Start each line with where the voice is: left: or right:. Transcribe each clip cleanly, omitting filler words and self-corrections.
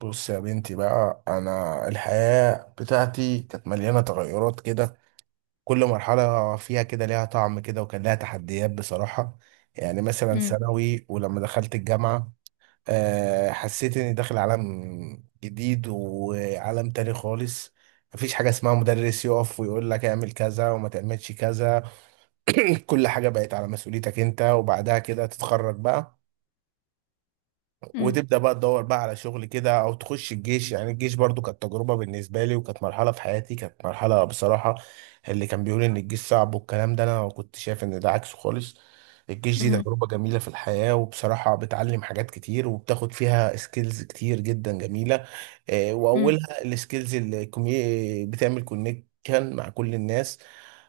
right: بص يا بنتي بقى، انا الحياة بتاعتي كانت مليانة تغيرات كده. كل مرحلة فيها كده ليها طعم كده، وكان لها تحديات بصراحة. يعني مثلا
left: مم.
right: ثانوي ولما دخلت الجامعة، حسيت اني داخل عالم جديد وعالم تاني خالص. مفيش حاجة اسمها مدرس يقف ويقول لك اعمل كذا وما تعملش كذا. كل حاجة بقت على مسؤوليتك انت، وبعدها كده تتخرج بقى،
left: مم.
right: وتبدا بقى تدور بقى على شغل كده او تخش الجيش. يعني الجيش برضو كانت تجربه بالنسبه لي، وكانت مرحله في حياتي، كانت مرحله بصراحه. اللي كان بيقول ان الجيش صعب والكلام ده، انا كنت شايف ان ده عكسه خالص. الجيش دي
left: مم.
right: تجربه جميله في الحياه، وبصراحه بتعلم حاجات كتير وبتاخد فيها سكيلز كتير جدا جميله.
left: مم.
right: واولها السكيلز اللي بتعمل كونكشن مع كل الناس.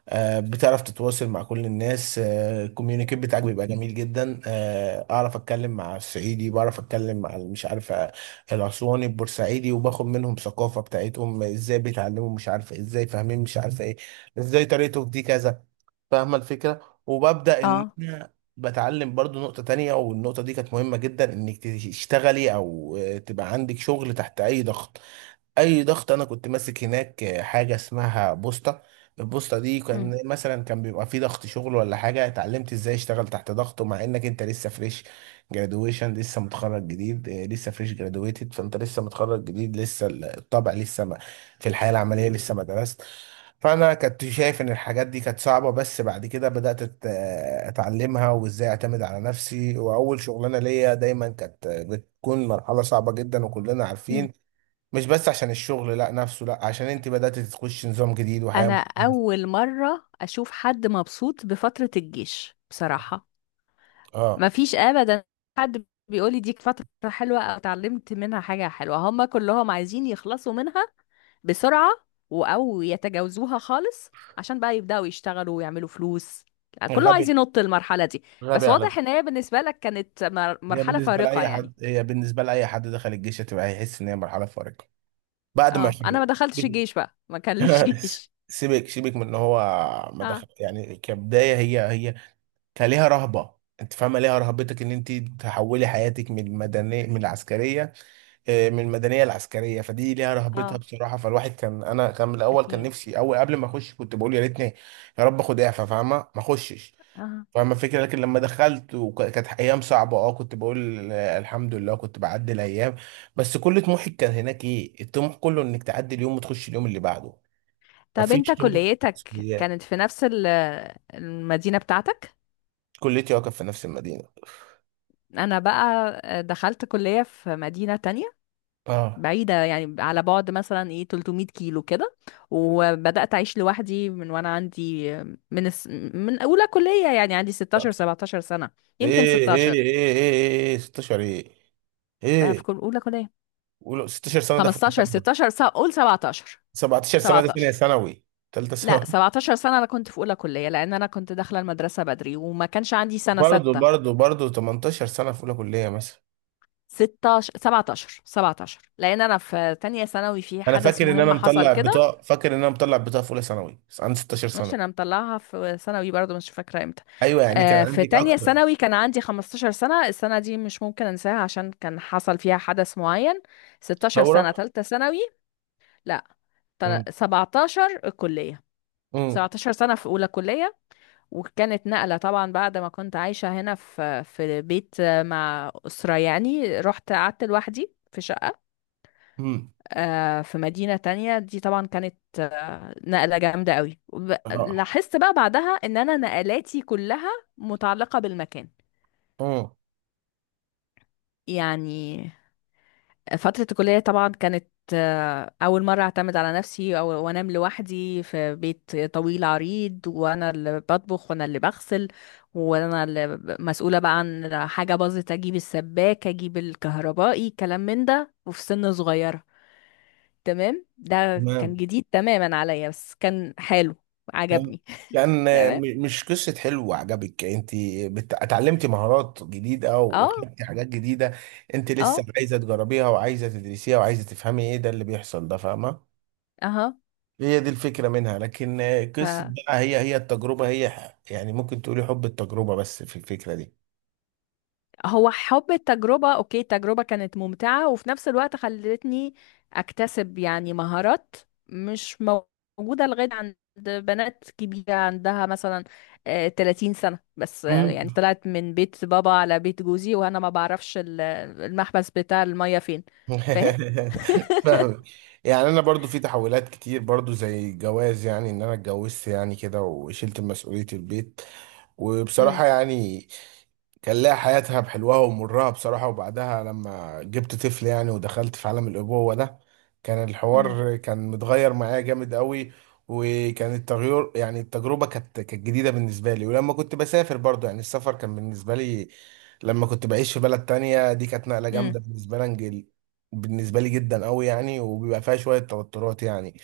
right: بتعرف تتواصل مع كل الناس. الكوميونيكيت بتاعك بيبقى جميل جدا. اعرف اتكلم مع الصعيدي، بعرف اتكلم مع مش عارفه، الاسواني البورسعيدي، وباخد منهم ثقافه بتاعتهم ازاي بيتعلموا، مش عارفه ازاي فاهمين، مش عارفه ايه ازاي طريقته في دي كذا. فاهمه الفكره وببدا ان
left: اه.
right: بتعلم برضو نقطة تانية، والنقطة دي كانت مهمة جدا، انك تشتغلي او تبقى عندك شغل تحت اي ضغط. اي ضغط. انا كنت ماسك هناك حاجه اسمها بوسطه. البوسطه دي
left: مم.
right: كان مثلا كان بيبقى في ضغط شغل ولا حاجه، اتعلمت ازاي اشتغل تحت ضغط، ومع انك انت لسه فريش جرادويشن، لسه متخرج جديد، لسه فريش جرادويتد، فانت لسه متخرج جديد لسه الطبع لسه ما في الحياه العمليه لسه ما درست. فانا كنت شايف ان الحاجات دي كانت صعبه، بس بعد كده بدات اتعلمها وازاي اعتمد على نفسي. واول شغلانه ليا دايما كانت بتكون مرحله صعبه جدا، وكلنا
left: مم.
right: عارفين، مش بس عشان الشغل لا نفسه، لا، عشان انت بدأت تخش نظام جديد وحياة
left: انا
right: مختلفة.
left: اول مره اشوف حد مبسوط بفتره الجيش بصراحه.
right: اه.
left: ما فيش ابدا حد بيقول لي دي فتره حلوه او اتعلمت منها حاجه حلوه، هم كلهم عايزين يخلصوا منها بسرعه او يتجاوزوها خالص عشان بقى يبداوا يشتغلوا ويعملوا فلوس. كله عايز
right: غبي.
left: ينط المرحله دي.
right: غبي
left: بس
right: على
left: واضح
right: فكرة.
left: ان هي بالنسبه لك كانت مر- مرحله فارقه يعني.
right: هي بالنسبة لأي حد دخل الجيش هتبقى، هيحس إن هي مرحلة فارقة بعد ما
left: اه، انا ما
right: يخلص.
left: دخلتش الجيش بقى، ما كان ليش جيش.
right: سيبك من إن هو ما
left: اه،
right: دخل. يعني كبداية، هي كان ليها رهبة. أنت فاهمة ليها رهبتك، إن أنت تحولي حياتك من المدنية من العسكرية، من المدنيه العسكريه، فدي ليها رهبتها
left: اه،
right: بصراحه. فالواحد كان، انا كان من الاول، كان
left: أكيد.
right: نفسي، اول قبل ما اخش كنت بقول يا ريتني، يا رب اخد اعفاء، فاهمه، ما اخشش.
left: اه.
right: فاهمه الفكره. لكن لما دخلت وكانت ايام صعبه، كنت بقول الحمد لله كنت بعدي الايام. بس كل طموحي كان هناك، ايه الطموح؟ كله انك تعدي اليوم وتخش اليوم اللي بعده.
left: طب
right: مفيش
left: أنت
right: طموح،
left: كليتك
right: مسؤوليات.
left: كانت في نفس المدينة بتاعتك؟
right: كليتي واقف في نفس المدينه.
left: أنا بقى دخلت كلية في مدينة تانية
right: اه،
left: بعيدة، يعني على بعد مثلا إيه 300 كيلو كده. وبدأت أعيش لوحدي من وأنا عندي، من الس... من أولى كلية، يعني عندي 16
right: 19.
left: 17 سنة. يمكن
right: ايه. ايه
left: 16.
right: ايه ايه. ايه 16 ايه.
left: في
right: ايه،
left: كل أولى كلية.
right: قولوا 16 سنه ده في
left: 15
right: الكلام.
left: 16 سنة، قول 17.
right: 17 سنة دي ثانية
left: 17.
right: ثانوي، تالتة
left: لا
right: ثانوي.
left: 17 سنة، أنا كنت في أولى كلية لأن أنا كنت داخلة المدرسة بدري وما كانش عندي سنة
right: برضه
left: ستة.
right: برضه برضه، 18 سنة في أولى كلية مثلا.
left: 16 17 17، لان انا في تانية ثانوي في
right: أنا
left: حدث
right: فاكر إن أنا
left: مهم حصل
right: مطلع
left: كده.
right: بطاقة، في أولى ثانوي، بس عندي 16
left: مش
right: سنة.
left: انا مطلعها في ثانوي برضو، مش فاكره امتى.
right: أيوه، يعني كان
left: آه في
right: عندك
left: تانية
right: أكتر.
left: ثانوي كان عندي 15 سنه، السنه دي مش ممكن انساها عشان كان حصل فيها حدث معين. 16 سنه
right: ثورة؟
left: تالتة ثانوي. لا،
right: امم،
left: 17 الكليه.
right: امم،
left: 17 سنه في اولى كليه. وكانت نقله طبعا بعد ما كنت عايشه هنا في بيت مع اسره يعني. رحت قعدت لوحدي في شقه
right: امم،
left: في مدينة تانية. دي طبعا كانت نقلة جامدة قوي،
right: اه،
left: لاحظت بقى بعدها ان انا نقلاتي كلها متعلقة بالمكان
right: امم.
left: يعني. فترة الكلية طبعا كانت أول مرة أعتمد على نفسي أو وأنام لوحدي في بيت طويل عريض، وأنا اللي بطبخ وأنا اللي بغسل وأنا اللي مسؤولة بقى عن حاجة باظت، أجيب السباكة أجيب الكهربائي كلام من ده، وفي سن صغيرة. تمام. ده كان
right: تمام.
left: جديد تماما عليا، بس كان حلو،
right: كان
left: عجبني.
right: كان آه،
left: تمام.
right: م- مش قصة حلو عجبك أنت، اتعلمتي مهارات جديدة
left: اه،
right: وخدتي حاجات جديدة. أنت لسه
left: اه،
right: عايزة تجربيها وعايزة تدرسيها وعايزة تفهمي إيه ده اللي بيحصل ده، فاهمة؟
left: اها.
right: هي دي الفكرة منها. لكن
left: ف
right: قصة بقى، هي التجربة، هي يعني ممكن تقولي حب التجربة، بس في الفكرة
left: هو حب التجربة. اوكي التجربة كانت ممتعة، وفي نفس الوقت خلتني اكتسب يعني مهارات مش موجودة لغاية عند بنات كبيرة عندها مثلا 30 سنة. بس يعني
right: دي.
left: طلعت من بيت بابا على بيت جوزي وانا ما بعرفش المحبس بتاع المية فين. فاهم؟
right: فاهم. يعني انا برضو في تحولات كتير، برضو زي الجواز. يعني ان انا اتجوزت يعني كده وشلت مسؤولية البيت، وبصراحة يعني كان لها حياتها بحلوها ومرها بصراحة. وبعدها لما جبت طفل، يعني، ودخلت في عالم الأبوة ده، كان
left: امم.
right: الحوار كان متغير معايا جامد قوي. وكان التغير، يعني التجربة كانت جديدة بالنسبة لي. ولما كنت بسافر، برضو يعني السفر كان بالنسبة لي، لما كنت بعيش في بلد تانية، دي كانت نقلة جامدة بالنسبة لي، بالنسبه لي جدا قوي يعني، وبيبقى فيها شويه توترات يعني،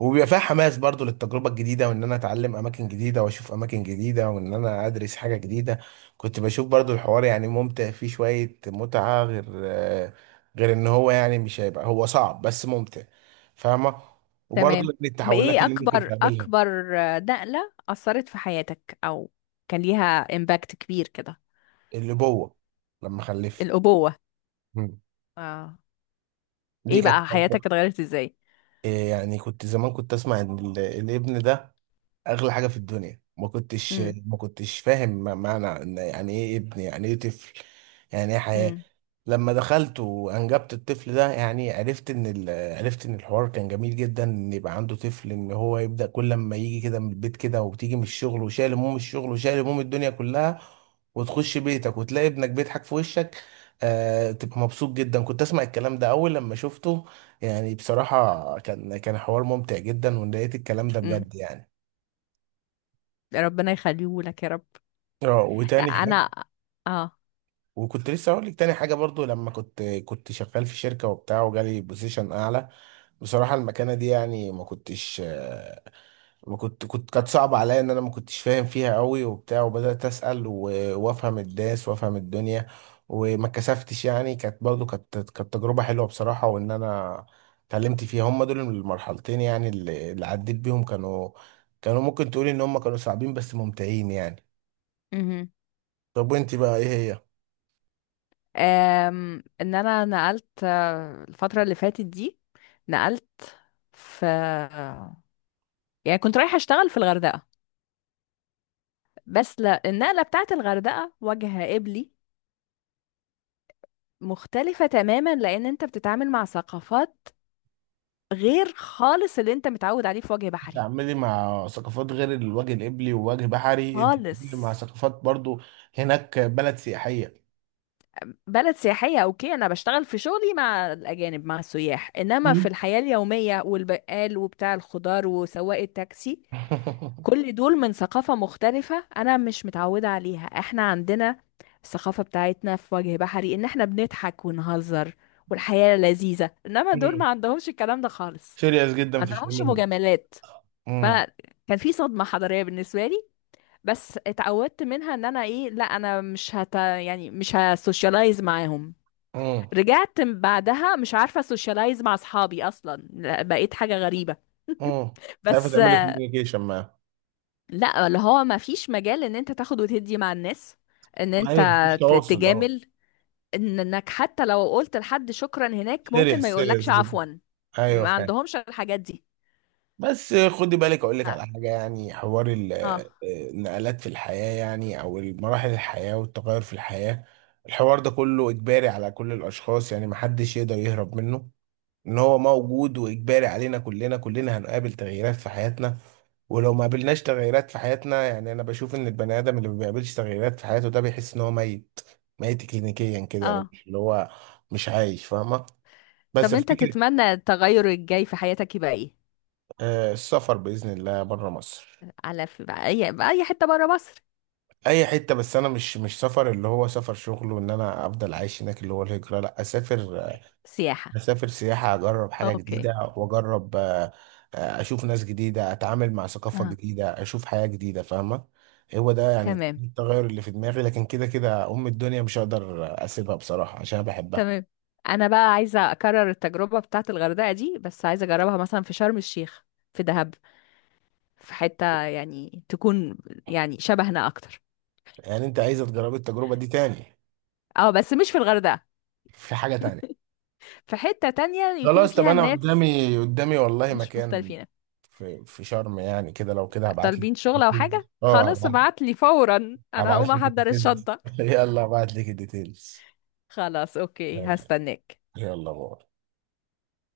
right: وبيبقى فيها حماس برضو للتجربه الجديده، وان انا اتعلم اماكن جديده واشوف اماكن جديده وان انا ادرس حاجه جديده. كنت بشوف برضو الحوار يعني ممتع، فيه شويه متعه، غير ان هو يعني مش هيبقى، هو صعب بس ممتع، فاهمه. وبرضو
left: تمام.
right: من
left: طب
right: التحولات
left: ايه
right: اللي ممكن
left: اكبر
right: تقابلها.
left: اكبر نقلة اثرت في حياتك او كان ليها امباكت كبير كده؟
right: الابوه، لما خلفت.
left: الابوة.
right: مم.
left: اه.
right: دي
left: ايه
right: كانت
left: بقى
right: تجربة.
left: حياتك اتغيرت ازاي؟
right: إيه يعني كنت زمان كنت اسمع ان الابن ده اغلى حاجه في الدنيا. ما كنتش
left: امم.
right: ما كنتش فاهم معنى، إن يعني ايه ابن، يعني ايه طفل، يعني ايه حياه.
left: امم.
right: لما دخلت وانجبت الطفل ده، يعني عرفت ان الحوار كان جميل جدا، ان يبقى عنده طفل، ان هو يبدا كل لما يجي كده من البيت كده، وبتيجي من الشغل وشايل هموم الشغل وشايل هموم الدنيا كلها، وتخش بيتك وتلاقي ابنك بيضحك في وشك، تبقى مبسوط جدا. كنت اسمع الكلام ده اول، لما شفته يعني بصراحه كان حوار ممتع جدا، ولقيت الكلام ده
left: امم.
right: بجد يعني.
left: ربنا يخليه لك يا رب.
right: اه،
left: لا،
right: وتاني حاجه.
left: انا. اه.
right: وكنت لسه هقول لك تاني حاجه. برضو لما كنت شغال في شركه وبتاع، وجالي بوزيشن اعلى، بصراحه المكانه دي يعني ما كنتش ما كنت كنت كانت صعبه عليا، ان انا ما كنتش فاهم فيها قوي وبتاع، وبدات اسال وافهم الناس وافهم الدنيا، وما اتكسفتش يعني. كانت برضو كانت تجربه حلوه بصراحه، وان انا اتعلمت فيها. هم دول المرحلتين يعني، اللي عديت بيهم كانوا، كانوا ممكن تقولي ان هم كانوا صعبين بس ممتعين يعني.
left: امم.
right: طب وانت بقى ايه؟ هي
left: ان انا نقلت الفترة اللي فاتت دي. نقلت في، يعني كنت رايحة اشتغل في الغردقة. بس لا، النقلة بتاعت الغردقة وجه قبلي، مختلفة تماما لأن أنت بتتعامل مع ثقافات غير خالص اللي أنت متعود عليه في وجه بحري.
right: تعملي مع ثقافات غير الوجه القبلي ووجه بحري، انت
left: خالص.
right: بتتعاملي مع ثقافات برضو. هناك بلد سياحية.
left: بلد سياحية. أوكي أنا بشتغل في شغلي مع الأجانب مع السياح، إنما في
right: مم.
left: الحياة اليومية والبقال وبتاع الخضار وسواق التاكسي، كل دول من ثقافة مختلفة أنا مش متعودة عليها. إحنا عندنا الثقافة بتاعتنا في وجه بحري، إن إحنا بنضحك ونهزر والحياة لذيذة، إنما دول ما عندهمش الكلام ده خالص،
right: سيريس
left: ما
right: جدا في
left: عندهمش
right: شغلهم.
left: مجاملات.
right: امم،
left: فكان في صدمة حضارية بالنسبة لي. بس اتعودت منها ان انا ايه، لا انا مش يعني مش هسوشيالايز معاهم.
right: امم،
left: رجعت بعدها مش عارفة سوشيالايز مع اصحابي اصلا، لا، بقيت حاجة غريبة.
right: امم، مش عارفة
left: بس.
right: تعملي كوميونيكيشن معاهم.
left: لا، اللي هو ما فيش مجال ان انت تاخد وتدي مع الناس، ان انت
right: ايوه، مفيش تواصل، اه.
left: تجامل، انك حتى لو قلت لحد شكرا هناك ممكن ما
right: سيريس
left: يقولكش
right: سيريس جدا.
left: عفوا.
right: ايوه
left: ما
right: فاهم.
left: عندهمش الحاجات دي.
right: بس خدي بالك اقول لك على حاجه، يعني حوار
left: اه.
right: النقلات في الحياه، يعني او مراحل الحياه والتغير في الحياه، الحوار ده كله اجباري على كل الاشخاص، يعني محدش يقدر يهرب منه، ان هو موجود واجباري علينا كلنا. كلنا هنقابل تغييرات في حياتنا، ولو ما قابلناش تغييرات في حياتنا، يعني انا بشوف ان البني ادم اللي ما بيقابلش تغييرات في حياته، ده بيحس ان هو ميت. ميت كلينيكيا كده يعني،
left: اه.
right: مش اللي هو مش عايش، فاهمه؟ بس
left: طب
right: في
left: انت
right: فكره.
left: تتمنى التغير الجاي في حياتك يبقى ايه؟
right: السفر باذن الله بره مصر.
left: على في بقى اي بقى اي حته بره مصر.
right: اي حته، بس انا مش سفر اللي هو سفر شغل وان انا افضل عايش هناك اللي هو الهجره، لا، اسافر،
left: سياحه.
right: اسافر سياحه، اجرب حاجه
left: اوكي.
right: جديده، واجرب اشوف ناس جديده، اتعامل مع ثقافه
left: اه.
right: جديده، اشوف حياه جديده، فاهمه. هو ده يعني
left: تمام.
right: التغير اللي في دماغي. لكن كده كده ام الدنيا مش هقدر اسيبها بصراحه عشان أنا بحبها.
left: تمام. انا بقى عايزه اكرر التجربه بتاعه الغردقه دي، بس عايزه اجربها مثلا في شرم الشيخ، في دهب، في حته يعني تكون يعني شبهنا اكتر.
right: يعني انت عايزه تجربي التجربه دي تاني؟
left: اه بس مش في الغردقه،
right: في حاجه تانية.
left: في حته تانية يكون
right: خلاص، طب
left: فيها
right: انا
left: الناس
right: قدامي والله
left: مش
right: مكان
left: مختلفين.
right: في شرم يعني كده، لو كده هبعت لك
left: طالبين شغل او
right: ديتيلز.
left: حاجه؟
right: اه،
left: خلاص
right: هبعت،
left: ابعت لي فورا، انا هقوم
right: هبعت لك
left: احضر
right: الديتيلز.
left: الشنطه.
right: يلا هبعت لك الديتيلز.
left: خلاص اوكي هستناك.
right: يلا باي.